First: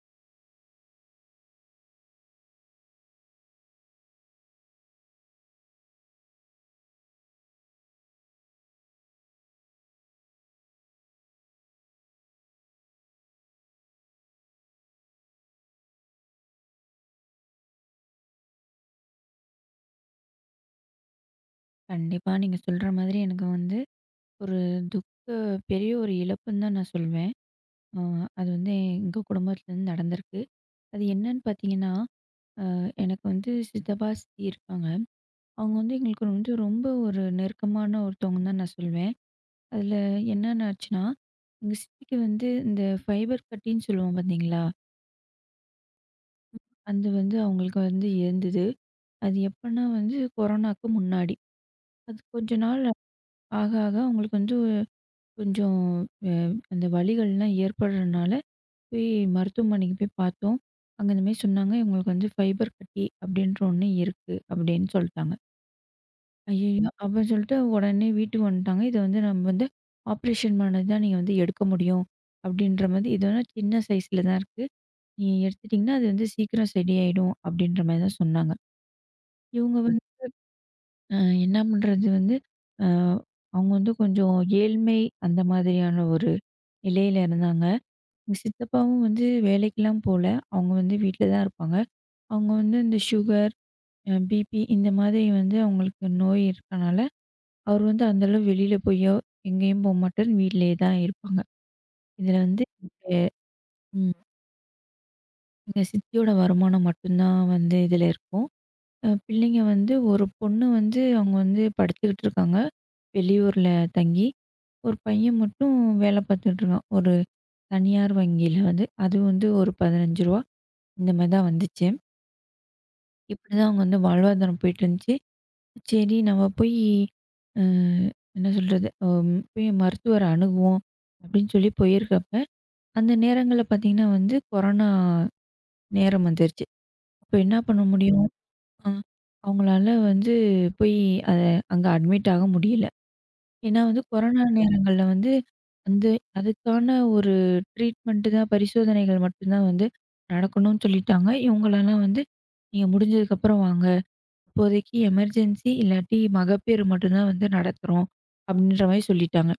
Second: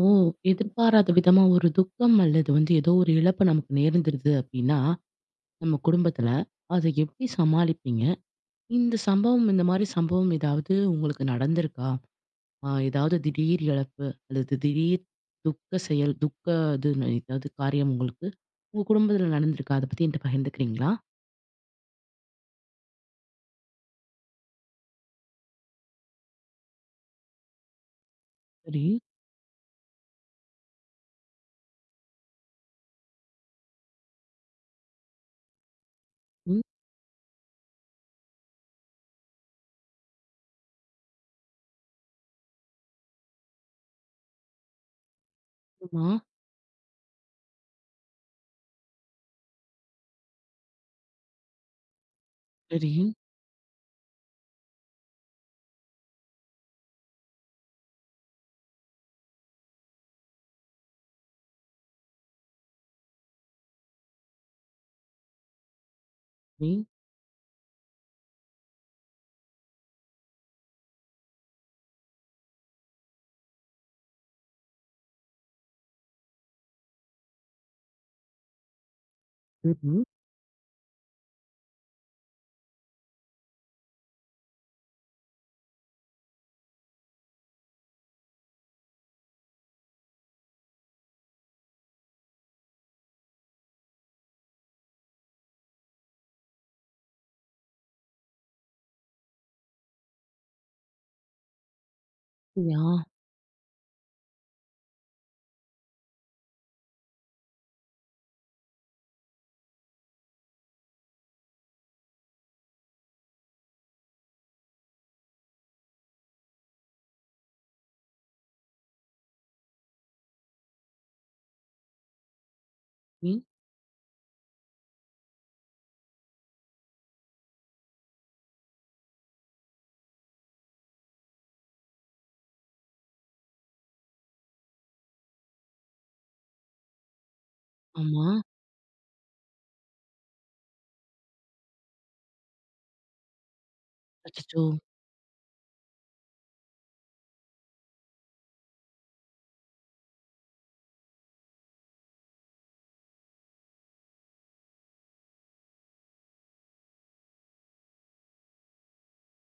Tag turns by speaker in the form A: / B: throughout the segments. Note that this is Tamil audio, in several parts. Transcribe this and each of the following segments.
A: ஓ! எதிர்பாராத விதமா ஒரு துக்கம் அல்லது வந்து ஏதோ ஒரு இழப்பு நமக்கு நேர்ந்துருது அப்டின்னா, நம்ம குடும்பத்துல, அத எப்டி சமாளிப்பீங்க? இந்த மாரி சம்பவம் ஏதாவது உங்களுக்கு நடந்திருக்கா? ஏதாவது திடீர் இழப்பு அல்லது திடீர் துக்க செயல், துக்க இது ஏதாவது காரியம் உங்களுக்கு உங்க குடும்பத்துல நடந்திருக்கா? அத பத்தி என்ட்ட பகிர்ந்துக்கிறீங்களா?
B: கண்டிப்பா. நீங்க சொல்ற மாதிரி எனக்கு வந்து ஒரு துக்க பெரிய ஒரு இழப்புன்னு தான் நான் சொல்வேன். அ அது வந்து
A: சரி.
B: எங்க குடும்பத்துலருந்து நடந்திருக்கு. அது என்னன்னு பார்த்தீங்கன்னா, அ எனக்கு வந்து சித்தப்பா, சித்தி இருக்காங்க. அவங்க வந்து எங்களுக்கு வந்து
A: ம்.
B: ரொம்ப ஒரு நெருக்கமான ஒருத்தவங்கன்னு தான் நான் சொல்வேன். அதில என்னென்ன ஆச்சுன்னா, எங்க சித்திக்கு வந்து இந்த ஃபைபர் கட்டின்னு சொல்லுவோம் பார்த்தீங்களா?
A: ஆமா.
B: அது வந்து அவங்களுக்கு வந்து இருந்தது. அது எப்பன்னா வந்து கொரோனாக்கு முன்னாடி. அது கொஞ்ச நாள்
A: சரி.
B: ஆக ஆக அவங்களுக்கு வந்து கொஞ்சம் அ அந்த வலிகள்லாம் ஏற்படுறனால, போய் மருத்துவமனைக்கு போய் பார்த்தோம். அங்க இந்த மாரி சொன்னாங்க, "இவங்களுக்கு வந்து ஃபைபர் கட்டி அப்படின்ற ஒண்ணு இருக்கு" அப்படின்னு சொல்ட்டாங்க.
A: ம்.
B: ஐயய்யோ! அப்படின்னு சொல்லிட்டு உடனே வீட்டுக்கு வந்துட்டாங்க. "இத வந்து நம்ம வந்து ஆப்ரேஷன் பண்ணது தான் நீங்க வந்து எடுக்க முடியும்" அப்படின்ற மாரி, "இது வந்து சின்ன சைஸ்ல தான் இருக்கு. நீங்க எடுத்துட்டீங்கன்னா, அது வந்து சீக்கிரம் சரியாயிடும்" அப்படின்ற மாரி தான் சொன்னாங்க. இவங்க
A: சரி.
B: வந்து அ என்ன பண்றது வந்து, அ அவங்க வந்து கொஞ்சம் ஏழ்மை அந்த மாதிரியான ஒரு நிலையில இருந்தாங்க. எங்க சித்தப்பாவும் வந்து வேலைக்கெல்லாம் போல. அவங்க வந்து வீட்ல தான் இருப்பாங்க. அவங்க வந்து இந்த சுகர், பிபி இந்த மாதிரி வந்து அவங்களுக்கு நோய் இருக்கனால, அவர் வந்து அந்த அளவு வெளியில போயோ, எங்கேயும் போமாட்டாரு. வீட்லயே தான் இருப்பாங்க. இதுல வந்து
A: அப்படியா?
B: எ ம். எங்க சித்தியோட வருமானம் மட்டும்தான் வந்து இதுல இருக்கும். பிள்ளைங்க வந்து ஒரு பொண்ணு வந்து அவங்க வந்து படிச்சுக்கிட்டு இருக்காங்க. வெளியூர்ல தங்கி. ஒரு பையன் மட்டும் வேலை பார்த்துட்டு இருக்கான். ஒரு தனியார் வங்கியில வந்து. அது வந்து ஒரு ரூ. 15 இந்த மாரி தான் வந்துச்சு.
A: ம்.
B: இப்படிதான் அவங்க வந்து வாழ்வாதாரம் போயிட்டுருந்துச்சு. சரி நம்ம போய் அ என்ன சொல்றது? போய் மருத்துவர அணுகுவோம் அப்படின்னு சொல்லி போயிருக்கப்ப, அந்த நேரங்கள்ல பார்த்தீங்கன்னா வந்து கொரோனா நேரம் வந்துருச்சு. அப்ப என்ன பண்ண முடியும்?
A: ஆமா.
B: அ அவங்களால வந்து போய் அத அங்க அட்மிட் ஆக முடியல. ஏன்னா வந்து கொரோனா
A: அச்சச்சோ!
B: நேரங்கள்ல வந்து அந்த அதுக்கான ஒரு ட்ரீட்மெண்ட்டு தான் பரிசோதனைகள் மட்டும் தான் வந்து நடக்கணும்னு சொல்லிட்டாங்க. இவங்களலாம் வந்து நீங்க முடிஞ்சதுக்கப்புறம் வாங்க. இப்போதைக்கு எமர்ஜென்சி இல்லாட்டி மகப்பேறு மட்டும்தான் வந்து நடத்துறோம். அப்படின்ற மாரி சொல்லிட்டாங்க.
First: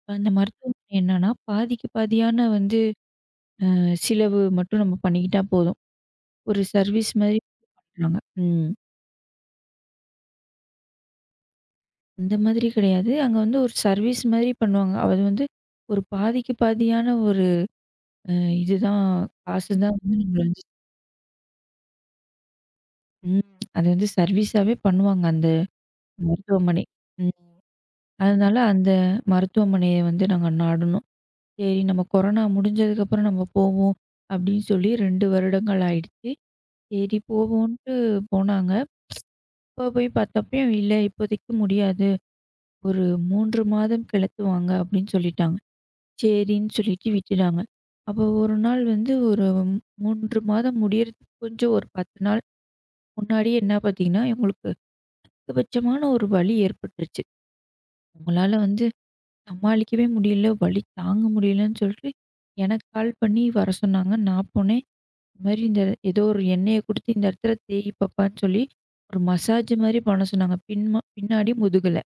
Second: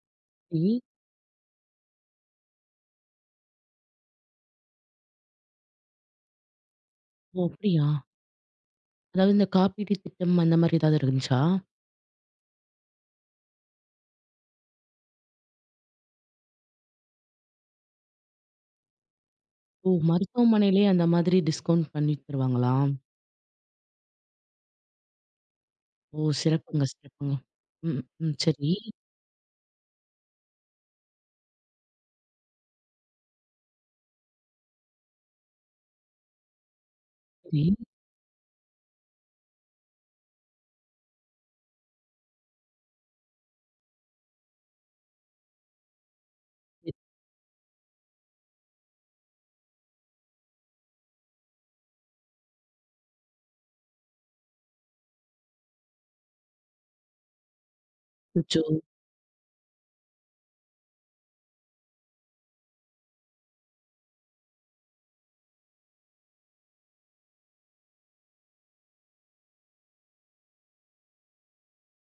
B: இப்ப அந்த
A: சரி.
B: மருத்துவமனை என்னன்னா, பாதிக்கு பாதியான வந்து செலவு மட்டும் நம்ம பண்ணிக்கிட்டா போதும். ஒரு சர்வீஸ் மாரி
A: ஓ! அப்படியா?
B: பண்றாங்க. ம்.
A: அதாவது இந்த காப்பீடு திட்டம் அந்த மாதிரி ஏதாவது இருந்துச்சா?
B: அந்த மாதிரி கிடையாது. அங்க வந்து ஒரு சர்வீஸ் மாரி பண்ணுவாங்க. அது வந்து ஒரு பாதிக்கு பாதியான ஒரு அ இதுதான் காசு
A: ஓ!
B: தான் வந்து நம்மள வந்து
A: மருத்துவமனையிலேயே அந்த மாதிரி டிஸ்கவுண்ட் பண்ணி தருவாங்களா?
B: ம். அது வந்து சர்வீஸாவே பண்ணுவாங்க அந்த
A: ஓ! சிறப்புங்க,
B: மருத்துவமனை.
A: சிறப்புங்க.
B: ம்.
A: ம், ம்.
B: அதனால
A: சரி,
B: அந்த மருத்துவமனைய வந்து நாங்க நாடுனோம். சரி நம்ம கொரோனா முடிஞ்சதுக்கப்புறம் நம்ம போவோம் அப்படின்னு சொல்லி 2 வருடங்கள் ஆயிடுச்சு. சரி
A: சரி.
B: போவோன்ட்டு போனாங்க. இப்போ போய் பார்த்தப்பயும் இல்ல இப்போதைக்கு முடியாது. ஒரு 3 மாதம் கழித்து வாங்க அப்படின்னு சொல்லிட்டாங்க. சரின்னு சொல்லிட்டு விட்டுட்டாங்க. அப்போ ஒரு நாள் வந்து ஒரு 3 மாதம் முடியறதுக்கு கொஞ்சம் ஒரு 10 நாள் முன்னாடியே என்ன பார்த்தீங்கன்னா, எங்களுக்கு அதிகபட்சமான ஒரு வலி ஏற்பட்டுருச்சு. அவங்களால
A: அச்சச்சோ!
B: வந்து சமாளிக்கவே முடியல, வலி தாங்க முடியலன்னு சொல்லிட்டு எனக்கு கால் பண்ணி வர சொன்னாங்க. நான் போனேன். மாரி இந்த ஏதோ ஒரு எண்ணெய குடுத்து இந்த இடத்துல தேய் பாப்பான்னு சொல்லி, ஒரு மசாஜ் மாரி பண்ண சொன்னாங்க. பின்னாடி முதுகுல.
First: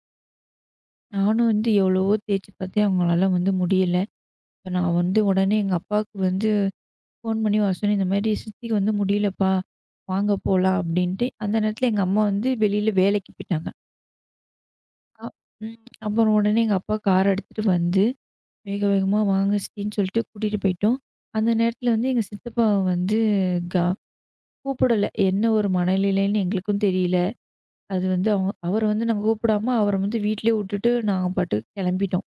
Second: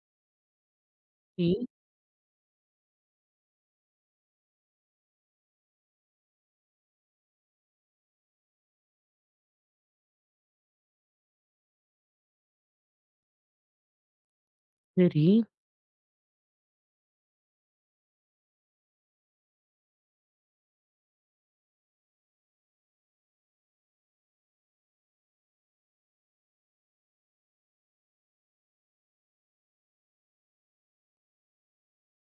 B: நானும்
A: சரி,
B: வந்து எவ்வளவோ தேய்ச்சு பார்த்தேன். அவங்களால வந்து முடியல. இப்ப நான் வந்து உடனே எங்க அப்பாவுக்கு வந்து ஃபோன் பண்ணி வர சொன்னேன். இந்த மாரி சித்திக்கு வந்து முடியலப்பா. வாங்க போலாம் அப்படின்ட்டு. அந்த நேரத்துல எங்க அம்மா வந்து வெளியில வேலைக்கு போயிட்டாங்க. அ
A: சரி,
B: ம். அப்புறம் உடனே எங்க அப்பா கார் எடுத்துட்டு வந்து, வேக வேகமா வாங்க சித்தின்னு சொல்லிட்டு கூட்டிட்டு போயிட்டோம். அந்த நேரத்துல வந்து எங்க சித்தப்பா வந்து க கூப்பிடல. என்ன ஒரு மனநிலைன்னு எங்களுக்கும் தெரியல. அது வந்து அவர வந்து நாங்க கூப்பிடாம, அவர வந்து வீட்லயே வுட்டுட்டு நாங்க பாட்டுக்கு கெளம்பிட்டோம்.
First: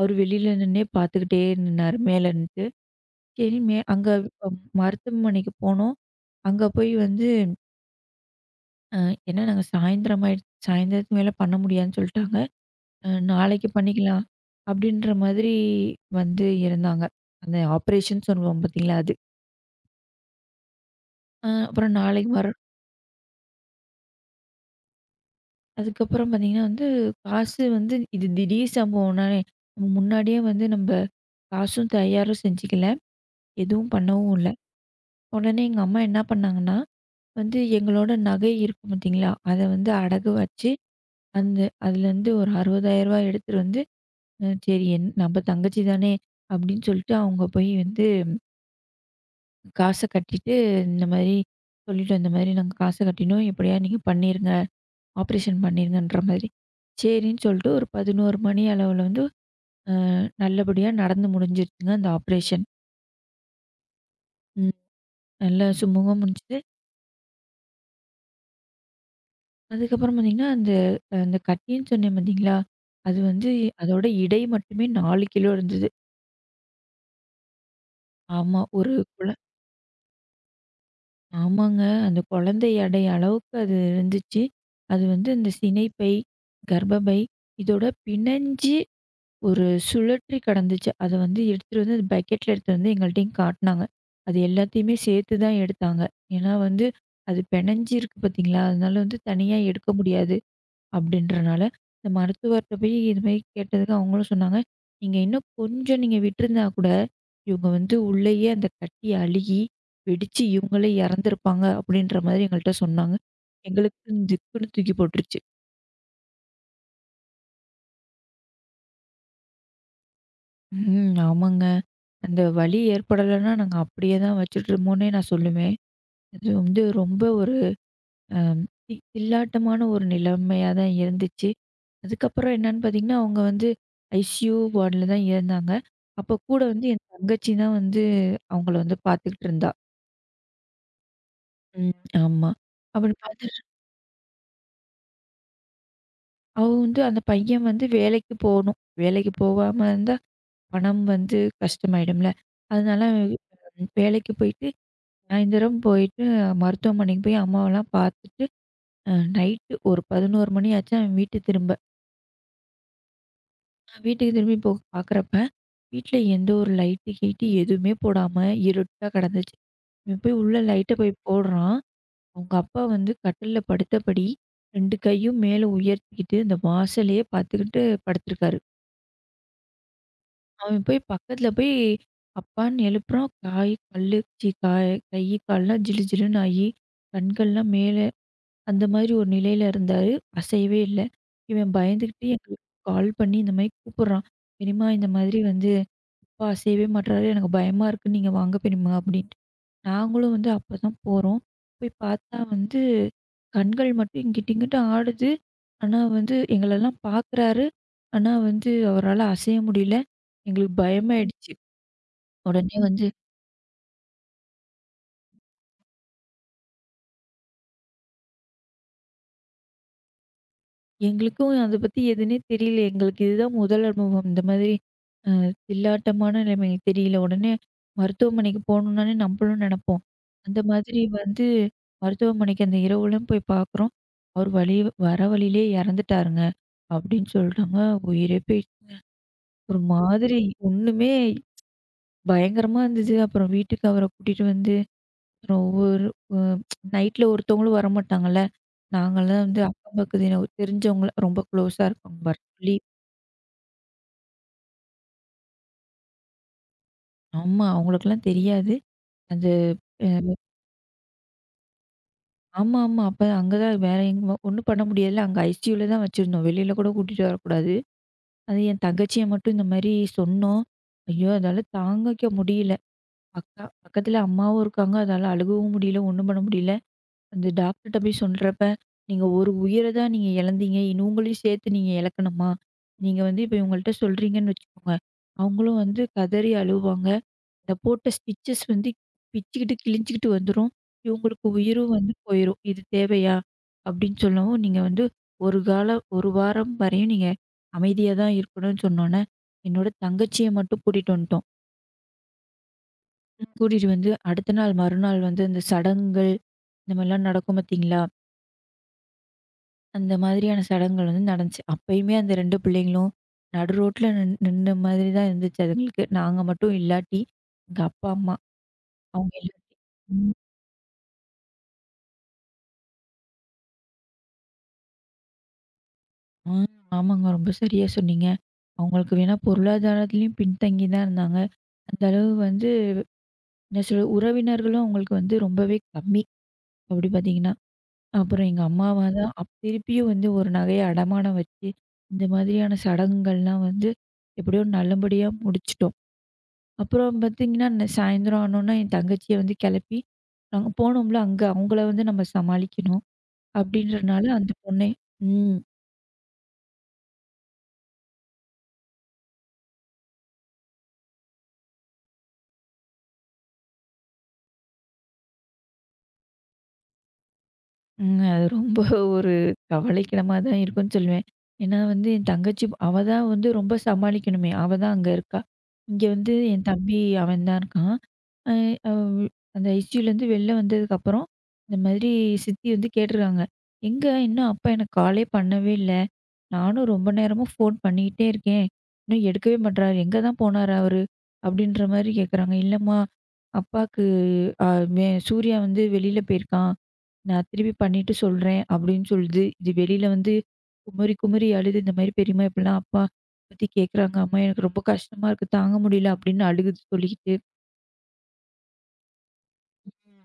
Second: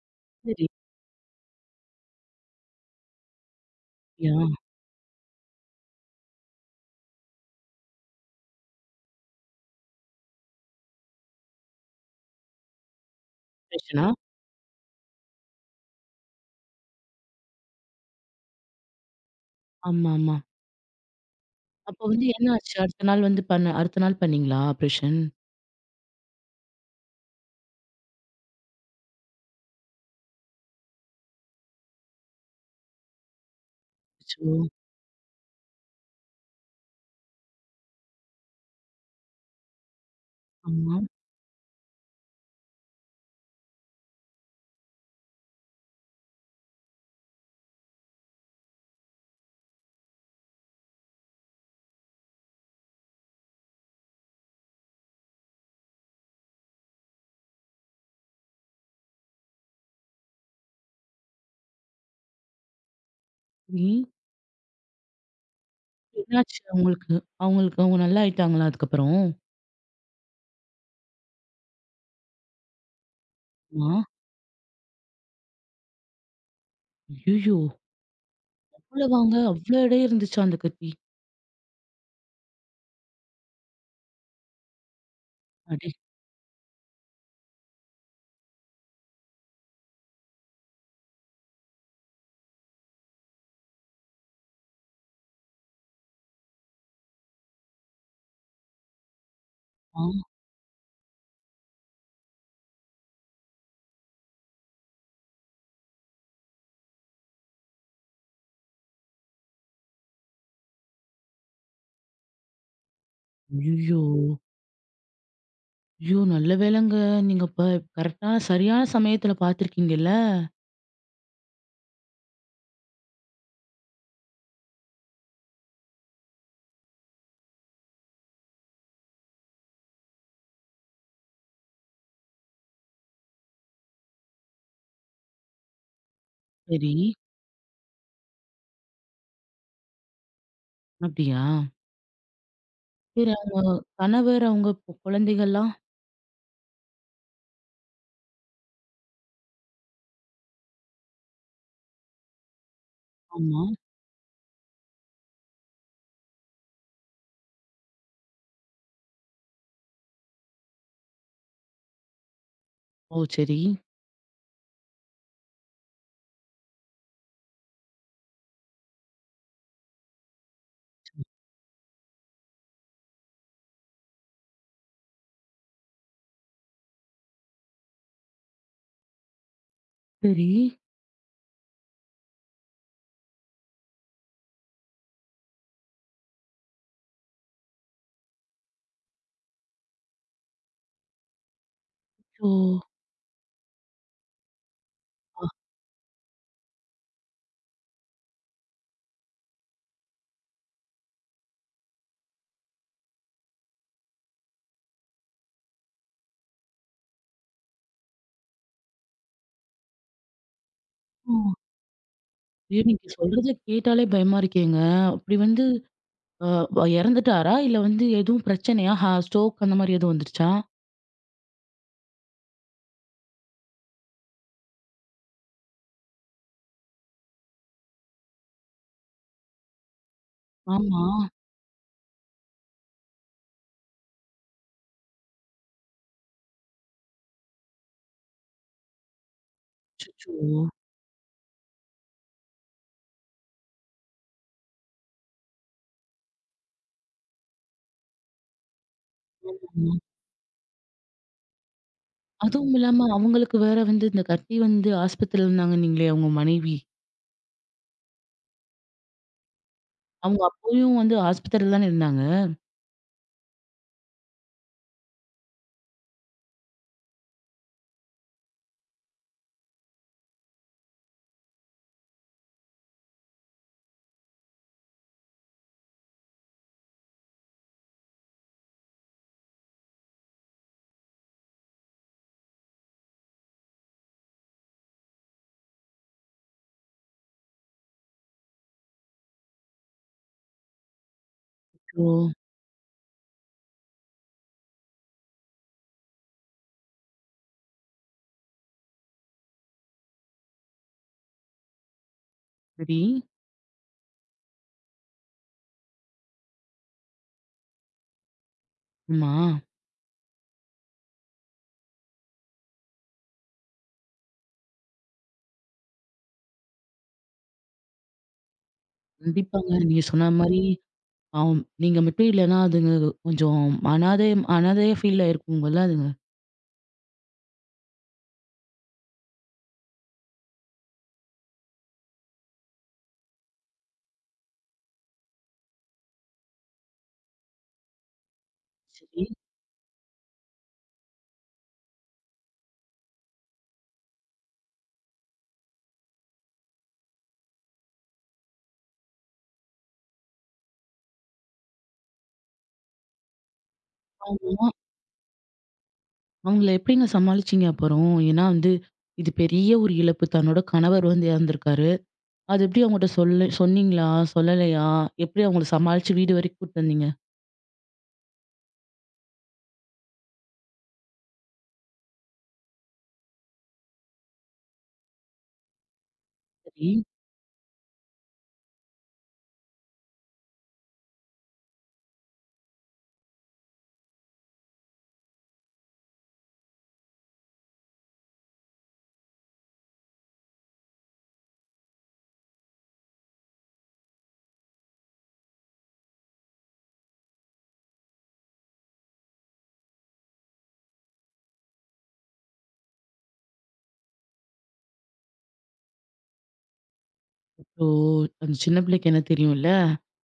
B: அவரு வெளியில
A: சரி.
B: நின்னே பார்த்துக்கிட்டே நின்னாரு மேல நின்னுட்டு. சரி மே அங்க
A: யா
B: அஹ், மருத்துவமனைக்கு போனோம். அங்க போய் வந்து அ ஏன்னா நாங்க சாயந்தரம் ஆயிடுச்சு. சாயந்தரத்துக்கு மேல பண்ண முடியாதுன்னு சொல்ட்டாங்க. நாளைக்கு
A: ஆப்ரேஷனா?
B: பண்ணிக்கலாம் அப்படின்ற மாதிரி வந்து இருந்தாங்க. அந்த ஆப்ரேஷன் சொல்லுவோம் பார்த்தீங்களா அது.
A: ஆமாமா.
B: அப்புறம்
A: அப்ப வந்து
B: நாளைக்கு
A: என்ன
B: மறு
A: ஆச்சு? அடுத்த நாள் வந்து பண்ண அடுத்த நாள் பண்ணீங்களா ஆப்ரேஷன்?
B: அதுக்கப்புறம் பார்த்தீங்கன்னா வந்து, காசு வந்து இது திடீர் சம்பவம்னாலே, நம்ம முன்னாடியே வந்து நம்ப காசும் தயாரும் செஞ்சுக்கல. எதுவும் பண்ணவும்
A: அச்சோ!
B: இல்ல. உடனே எங்க அம்மா என்ன பண்ணாங்கன்னா, வந்து எங்களோட நகை இருக்கும் பார்த்தீங்களா? அத வந்து அடகு வச்சு,
A: ஆமா.
B: அந்த அதுலேருந்து ஒரு ரூ. 60,000 எடுத்துட்டு வந்து, சரி நம்ம தங்கச்சி தானே அப்படின்னு சொல்லிட்டு அவங்க போய் வந்து காச கட்டிட்டு, இந்த மாரி சொல்லிட்டோம். இந்த மாரி நாங்க காச கட்டினோம். எப்படியா நீங்க பண்ணிருங்க. ஆப்ரேஷன் பண்ணிருங்கன்ற மாரி. சரின்னு சொல்லிட்டு ஒரு 11 மணி அளவுல வந்து நல்லபடியா நடந்து முடிஞ்சிருச்சுங்க அந்த ஆப்ரேஷன்.
A: சரி.
B: ம். நல்லா சுமூகமா முடிஞ்சுது.
A: என்னாச்சு அவங்களுக்கு? அவங்களுக்கு அவங்க நல்லா ஆயிட்டாங்களா அதுக்கப்புறம்?
B: அதுக்கப்புறம் பார்த்தீங்கன்னா, அந்த அந்த கட்டின்னு சொன்னேன் பார்த்தீங்களா? அது வந்து
A: ஆமா.
B: அதோட இடை மட்டுமே 4 கிலோ இருந்தது.
A: ஐய்யயோ!
B: ஆமா. ஒரு குழ
A: அவ்வளவாங்க, அவ்ளோ இடம் இருந்துச்சா அந்த கட்டி?
B: ஆமாங்க. அந்த குழந்தை எடை அளவுக்கு அது இருந்துச்சு. அது வந்து அந்த
A: அடே!
B: சினைப்பை, கர்ப்பப்பை இதோட பிணைஞ்சு ஒரு சுழற்றி கடந்துச்சு. அத வந்து எடுத்துட்டு வந்து, அது பக்கெட்ல எடுத்துட்டு வந்து எங்கள்ட்டயும் காட்டுனாங்க. அது எல்லாத்தையுமே சேர்த்து தான் எடுத்தாங்க. ஏன்னா வந்து, அது பெனஞ்சு இருக்கு பார்த்தீங்களா? அதனால வந்து தனியா எடுக்க
A: ஆ.
B: முடியாது அப்படின்றனால, இந்த மருத்துவர்ட்ட போய் இது மாரி கேட்டதுக்கு அவங்களும் சொன்னாங்க, "நீங்க இன்னும் கொஞ்சம் நீங்க விட்டுருந்தா கூட, இவங்க வந்து உள்ளேயே அந்த கட்டி அழுகி, வெடிச்சு இவங்களே இறந்துருப்பாங்க." அப்படின்ற மாரி எங்கள்ட்ட சொன்னாங்க.
A: ஐய்யயோ!
B: எங்களுக்கு திக்குன்னு தூக்கி போட்டுருச்சு.
A: ஐயோ! நல்ல வேளைங்க. நீங்க அப்ப கரெக்ட்டா சரியான சமயத்துல பார்த்துருக்கீங்கல்ல?
B: ம். ஆமாங்க. அந்த வலி ஏற்படலைன்னா, நாங்க அப்படியே தான் வச்சுட்டுருமோன்னே நான் சொல்லுவேன். அது வந்து ரொம்ப ஒரு அ தில்லாட்டமான ஒரு நிலைமையா தான் இருந்துச்சு. அதுக்கப்புறம் என்னன்னு பார்த்தீங்கன்னா, அவங்க வந்து ஐசியூ வார்டுல தான் இருந்தாங்க. அப்போ கூட வந்து
A: சரி.
B: என் தங்கச்சி தான் வந்து அவங்கள வந்து பார்த்துக்கிட்டு இருந்தா.
A: அப்டியா?
B: ம். ஆமா. அப்படி
A: சரி
B: பார்த்துட்டு
A: அவங்க கணவர், அவங்க குழந்தைகள்லாம்?
B: வந்து அந்த பையன் வந்து வேலைக்கு போணும். வேலைக்கு போகாம இருந்தா பணம் வந்து கஷ்டமாயிடும்ல. அதனால அவன்
A: ஆமா.
B: வேலைக்கு போயிட்டு சாயந்தரம் போயிட்டு மருத்துவமனைக்கு போய் அம்மாவெல்லாம் பார்த்துட்டு, நைட்டு ஒரு 11 மணி ஆச்சு அவன் வீட்டுக்கு திரும்ப.
A: ஓ! சரி.
B: நான் வீட்டுக்கு திரும்பி பார்க்குறப்ப, வீட்ல எந்த ஒரு லைட்டு, கீட்டு எதுவுமே போடாம இருட்டா கிடந்துச்சு. இவன் போய் உள்ள லைட்ட போய் போடுறான். அவங்க அப்பா வந்து கட்டில்ல படுத்தபடி 2 கையும் மேல உயர்த்திக்கிட்டு, இந்த வாசலையே பார்த்துக்கிட்டு படுத்திருக்காரு.
A: சரி.
B: அவன் போய் பக்கத்தில போய் அப்பான்னு எழுப்புறான். காய், பல்லு, ச்சீ காய் கை, கால்லாம் ஜிலு ஜிலுன்னு ஆயி, கண்கள்லாம் மேல அந்த மாதிரி ஒரு நிலையில இருந்தாரு. அசையவே இல்ல. இவன் பயந்துகிட்டு
A: ஸோ
B: எங்களுக்கு கால் பண்ணி இந்த மாரி கூப்புடுறான். "பெரியம்மா இந்த மாதிரி
A: ஆஹா!
B: வந்து அப்பா அசையவே மாட்றாரு. எனக்கு பயமா இருக்கு. நீங்க வாங்க பெரியம்மா" அப்படின்ட்டு. நாங்களும் வந்து அப்பதான் போறோம். போய் பார்த்தா வந்து கண்கள் மட்டும் இங்கிட்டு, இங்கிட்டு ஆடுது. ஆனா வந்து எங்களெல்லாம் பார்க்குறாரு. ஆனா வந்து அவரால அசைய முடியல. எங்களுக்கு பயமாயிடுச்சு. உடனே
A: ஐயோ!
B: வந்து
A: நீங்க சொல்றத கேட்டாலே பயமா இருக்கேங்க. அப்படி வந்து அ இறந்துட்டாரா? இல்ல வந்து எதுவும் பிரச்சனையா? ஹா ஸ்ட்ரோக் அந்த மாரி எதுவும் வந்துருச்சா?
B: எங்களுக்கும் அத பத்தி எதுன்னே தெரியல. எங்களுக்கு இதுதான் முதல் அனுபவம். இந்த மாதிரி அ தில்லாட்டமான நிலைமை தெரியல. உடனே மருத்துவமனைக்கு போணும்னாலே நம்மளும் நெனப்போம். அந்த மாதிரி
A: ஆமா.
B: வந்து மருத்துவமனைக்கு அந்த இரவுலாம் போய் பார்க்குறோம். அவரு வர வழியிலே இறந்துட்டாருங்க. அப்படின்னு சொல்ட்டாங்க. உயிரே போயிடுச்சுங்க. ஒரு மாதிரி
A: அச்சச்சோ!
B: ஒண்ணுமே பயங்கரமா இருந்தது. அப்புறம் வீட்டுக்கு அவர கூட்டிட்டு வந்து அப்புறம் ஒவ்வொரு அ நைட்ல ஒருத்தவங்களும் வரமாட்டாங்கல்ல. நாங்கலாம் வந்து
A: ஆமாமா.
B: அக்கம் பக்கத்தின தெரிஞ்சவங்க ரொம்ப குளோஸா இருக்கவங்க வர
A: அதுவும்
B: சொல்லி
A: இல்லாம அவங்களுக்கு வேற வந்து இந்த கட்டி வந்து ஆஸ்பத்திரில இருந்தாங்கன்னீங்களே அவங்க மனைவி.
B: ஆமா. அவங்களுக்கெல்லாம் தெரியாது. அது அ
A: அவங்க அப்பயும் வந்து ஆஸ்பத்திரியில தானே இருந்தாங்க.
B: ஆமா, ஆமா. அப்ப அங்க தான் வேற எங்க ஒண்ணும் பண்ண முடியாதுல்ல. அங்க ஐசியூல தான் வச்சிருந்தோம். வெளியில கூட கூட்டிட்டு வரக்கூடாது. அது என் தங்கச்சிய மட்டும் இந்த மாரி சொன்னோம். ஐயோ! அதால தாங்கிக்க முடியல. அக்கா பக்கத்துல அம்மாவும் இருக்காங்க. அதால அழுகவும் முடியல, ஒண்ணும் பண்ண முடியல. அந்த டாக்டர்ட்ட போய் சொல்றப்ப, "நீங்க ஒரு உயிர தான் நீங்க இழந்தீங்க. இனி உங்களையும் சேர்த்து நீங்க இழக்கணுமா? நீங்க வந்து இப்ப இவங்கள்ட்ட சொல்றீங்கன்னு வச்சுக்கோங்க, அவங்களும் வந்து கதறி அழுவாங்க. இந்த போட்ட ஸ்டிச்சஸ் வந்து பிச்சுக்கிட்டு, கிழிஞ்சுக்கிட்டு வந்துரும். இவங்களுக்கு உயிரும்
A: ஓ!
B: வந்து போயிரும். இது தேவையா?" அப்படின்னு சொல்லவும், "நீங்க வந்து ஒரு கால ஒரு வாரம் வரையும் நீங்க அமைதியா தான் இருக்கணும்னு" சொன்னோன்னே, என்னோட தங்கச்சிய மட்டும் கூட்டிட்டு வந்துட்டோம்.
A: சரி.
B: ம். கூட்டிட்டு வந்து அடுத்த நாள் மறுநாள் வந்து இந்த சடங்குகள் இந்த மாரிலாம் நடக்கும் பார்த்தீங்களா?
A: ஆமா.
B: அந்த மாதிரியான சடங்குகள் வந்து நடந்துச்சு. அப்பயுமே அந்த 2 பிள்ளைங்களும் நடு ரோட்ல நின்ன மாதிரி தான் இருந்துச்சு அதுங்களுக்கு. நாங்க மட்டும் இல்லாட்டி, எங்க அப்பா, அம்மா அவங்க இல்லாட்டி.
A: கண்டிப்பாங்க. நீங்க சொன்ன
B: ம்.
A: மாரி ஆம். நீங்க மட்டும் இல்லன்னா, அதுங்க கொஞ்சம் அனாதை அனாதையா ஃபீல் ஆயிருக்குங்கல்ல அதுங்க.
B: ம். ஆமாங்க. ரொம்ப சரியா சொன்னீங்க. அவங்களுக்கு வேணா பொருளாதாரத்திலயும் பின்தங்கி தான் இருந்தாங்க. அந்த அளவு வந்து என்ன சொல்றது, உறவினர்களும் அவங்களுக்கு வந்து ரொம்பவே கம்மி, அப்படி பார்த்தீங்கன்னா. அப்புறம் எங்க அம்மாவா
A: சரி.
B: தான் திருப்பியும் வந்து ஒரு நகைய அடமானம் வச்சு, இந்த மாதிரியான சடங்குகள்லாம் வந்து எப்படியோ நல்லபடியா முடிச்சுட்டோம். அப்புறம் பார்த்தீங்கன்னா, சாயந்தரம் ஆனோனே என் தங்கச்சிய வந்து கெளப்பி, நாங்க போனோம்ல அங்க, அவங்கள வந்து நம்ம சமாளிக்கணும். அப்படின்றனால அந்த
A: ஆமா.
B: பொண்ணே ம்.
A: அவங்கள எப்படிங்க சமாளிச்சீங்க அப்புறம்? ஏன்னா வந்து, இது பெரிய ஒரு இழப்பு. தன்னோட கணவர் வந்து இறந்திருக்காரு. அது எப்படி அவங்கட்ட சொல்ல சொன்னீங்களா? சொல்லலையா? எப்படி அவங்கள சமாளிச்சு வீடு வரைக்கும் கூட்டு வந்தீங்க?
B: ம். அது ரொம்ப ஒரு கவலைக்கிடமா தான் இருக்குன்னு சொல்லுவேன். ஏன்னா வந்து என் தங்கச்சி அவ தான் வந்து ரொம்ப சமாளிக்கணுமே! அவ தான் அங்க இருக்கா. இங்க வந்து என்
A: சரி.
B: தம்பி அவன் தான் இருக்கான். அ அவ அந்த ஐசியூலேருந்து வெளில வந்ததுக்கப்புறம், இந்த மாதிரி சித்தி வந்து கேட்டிருக்காங்க. "எங்க இன்னும் அப்பா எனக்கு காலே பண்ணவே இல்ல. நானும் ரொம்ப நேரமா ஃபோன் பண்ணிக்கிட்டே இருக்கேன். இன்னும் எடுக்கவே மாட்றாரு. எங்க தான் போனாரு அவரு?" அப்படின்ற மாரி கேட்குறாங்க. "இல்லம்மா, அப்பாக்கு அ வே சூர்யா வந்து வெளில போயிருக்கான். நான் திருப்பி பண்ணிட்டு சொல்றேன் அப்படின்னு சொல்லுது. இது வெளியில வந்து குமறி, குமறி அழுது. இந்த மாதிரி பெரியம்மா இப்படிலாம் அப்பா பத்தி கேட்குறாங்க. அம்மா எனக்கு ரொம்ப கஷ்டமா இருக்கு. தாங்க முடியல அப்படின்னு அழுகுது சொல்லிக்கிட்டு.
A: ஓ! அந்த சின்ன பிள்ளைக்கு என்ன தெரியும்ல.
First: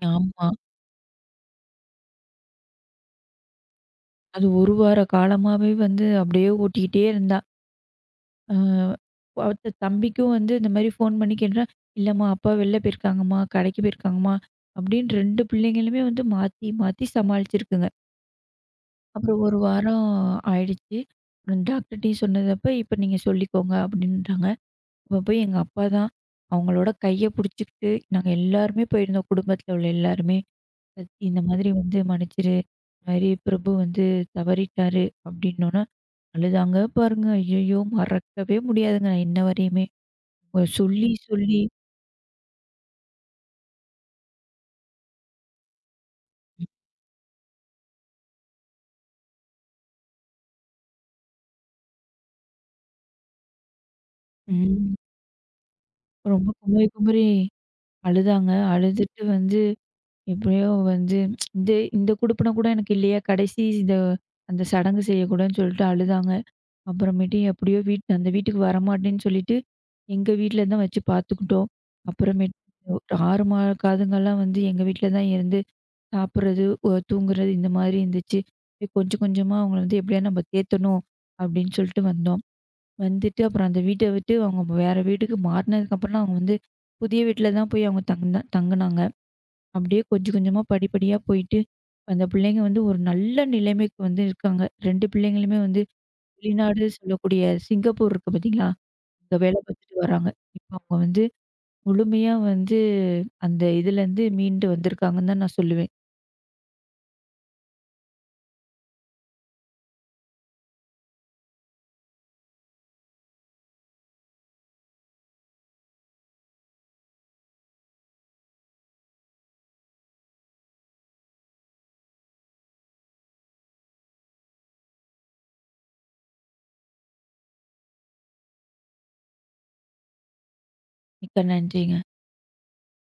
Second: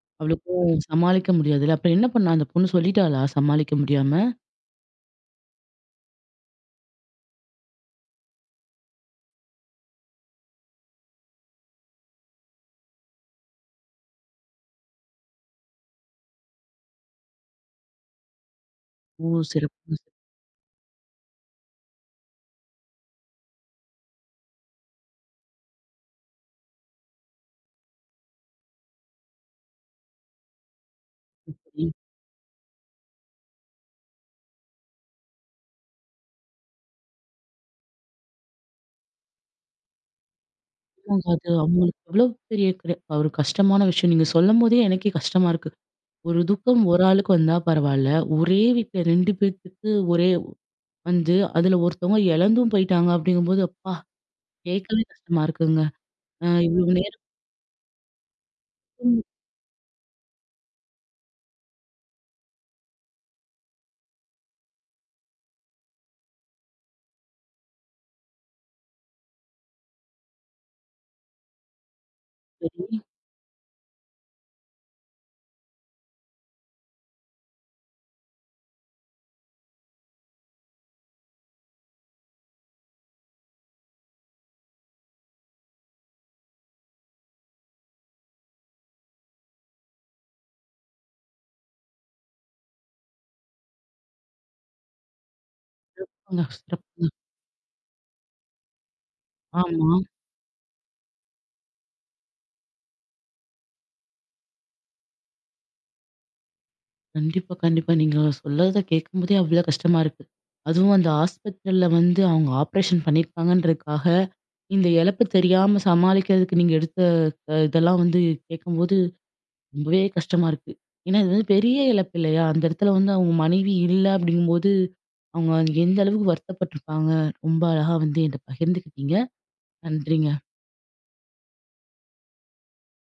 B: ம். ஆமா.
A: அவளுக்கும் சமாளிக்க முடியாதுல்ல. அப்புறம் என்ன பண்ணா அந்த பொண்ணு சொல்லிட்டாளா சமாளிக்க முடியாம?
B: அது ஒரு வார காலமாவே வந்து அப்படியே ஓட்டிக்கிட்டே இருந்தா. அ அவத்த தம்பிக்கும் வந்து இந்த மாதிரி ஃபோன் பண்ணி கேட்டா, இல்லம்மா அப்பா வெளில போயிருக்காங்கம்மா, கடைக்கு போயிருக்காங்கம்மா அப்படின்னு 2 பிள்ளைங்களுமே வந்து மாத்தி, மாத்தி சமாளிச்சிருக்குங்க. அப்புறம்
A: ஓ!
B: ஒரு
A: சிறப்புங்க,
B: வாரம் ஆயிடுச்சு. அப்புறம் டாக்டர்ட்டயும் சொன்னதப்ப, இப்ப நீங்க சொல்லிக்கோங்க அப்படின்ட்டாங்க. அப்ப போய் எங்க அப்பா தான் அவங்களோட கைய புடிச்சுக்கிட்டு, நாங்க எல்லாருமே போயிருந்தோம். குடும்பத்துல உள்ள எல்லாருமே. ம். இந்த மாதிரி
A: சிறப்புங்க.
B: வந்து மன்னிச்சிரு. இந்த மாரி பிரபு வந்து தவறிட்டாரு அப்படின்னோன, அழுதாங்க பாருங்க. ஐயய்யோ! மறக்கவே முடியாதுங்க. நான் இன்ன வரையுமே. சொல்லி
A: நிச்சயமாங்க அது
B: சொல்லி
A: அவங்களுக்கு எவ்வளோ பெரிய ஒரு கஷ்டமான விஷயம். நீங்க சொல்லும்போதே எனக்கே கஷ்டமா இருக்கு. ஒரு துக்கம் ஒரு ஆளுக்கு வந்தா பரவால்ல. ஒரே வீட்ல 2 பேத்துக்கு ஒரே வந்து அதுல ஒருத்தவங்க இழந்தும் போயிட்டாங்க அப்படிங்கும்போது, அப்பா!
B: ம்.
A: கேட்கவே கஷ்டமா இருக்குங்க.
B: ரொம்ப குமறி
A: இவ்வளவு
B: குமறி அழுதாங்க. அழுதுட்டு
A: நேரமும்
B: வந்து எப்படியோ வந்து இந்த இந்த குடுப்பின கூட எனக்கு இல்லையா, கடைசி இந்த அந்த சடங்கு செய்யக்கூடாதுன்னு சொல்லிட்டு அழுதாங்க. அப்புறமேட்டு எப்படியோ அந்த வீட்டுக்கு வரமாட்டேன்னு சொல்லிட்டு, எங்க வீட்ல தான் வச்சு பார்த்துக்கிட்டோம். அப்புறமேட்டு
A: சரி.
B: 6 மாத காதுங்கலாம் வந்து எங்க வீட்ல தான் இருந்து சாப்பிடுறது, தூங்குறது இந்த மாதிரி இருந்துச்சு. "போய் கொஞ்சம் கொஞ்சமா அவங்கள வந்து எப்படியாவது நம்ம தேத்தணும்." அப்படின்னு சொல்லிட்டு வந்தோம். வந்துட்டு அப்புறம் அந்த வீட்ட விட்டு அவங்க வேற வீட்டுக்கு மாறுனதுக்கப்புறம் அவங்க வந்து புதிய வீட்ல தான் போய் அவங்க தங்குனா தங்குனாங்க. அப்படியே கொஞ்சம் கொஞ்சமா படிப்படியா போயிட்டு, அந்த பிள்ளைங்க வந்து ஒரு நல்ல நிலைமைக்கு வந்து இருக்காங்க. 2 பிள்ளைங்களுமே வந்து வெளிநாடு
A: சிறப்புங்க.
B: சொல்லக்கூடிய சிங்கப்பூர் இருக்கு பார்த்தீங்களா? அங்க வேலை
A: ஆமா.
B: பார்த்துட்டு வராங்க. இப்ப அவங்க வந்து முழுமையா வந்து அந்த இதுலேருந்து மீண்டு வந்திருக்காங்கன்னு தான் நான் சொல்லுவேன்.
A: கண்டிப்பா, கண்டிப்பா. நீங்க சொல்றத கேட்கும்போதே அவ்ளோ கஷ்டமா இருக்கு. அதுவும் அந்த ஹாஸ்பிட்டல்ல வந்து அவங்க ஆப்ரேஷன் பண்ணியிருப்பாங்கன்றதுக்காக, இந்த இழப்பு தெரியாம சமாளிக்கிறதுக்கு நீங்க எடுத்த இதெல்லாம் வந்து கேட்கும்போது ரொம்பவே கஷ்டமா இருக்கு. ஏன்னா, இது வந்து பெரிய இழப்பு இல்லையா? அந்த இடத்துல வந்து அவங்க மனைவி இல்ல அப்படிங்கும்போது, அவங்க எந்த அளவுக்கு வருத்தப்பட்டுருப்பாங்க. ரொம்ப அழகா வந்து என்ட்ட பகிர்ந்துக்கிட்டீங்க. நன்றிங்க.
B: மிக்க நன்றிங்க.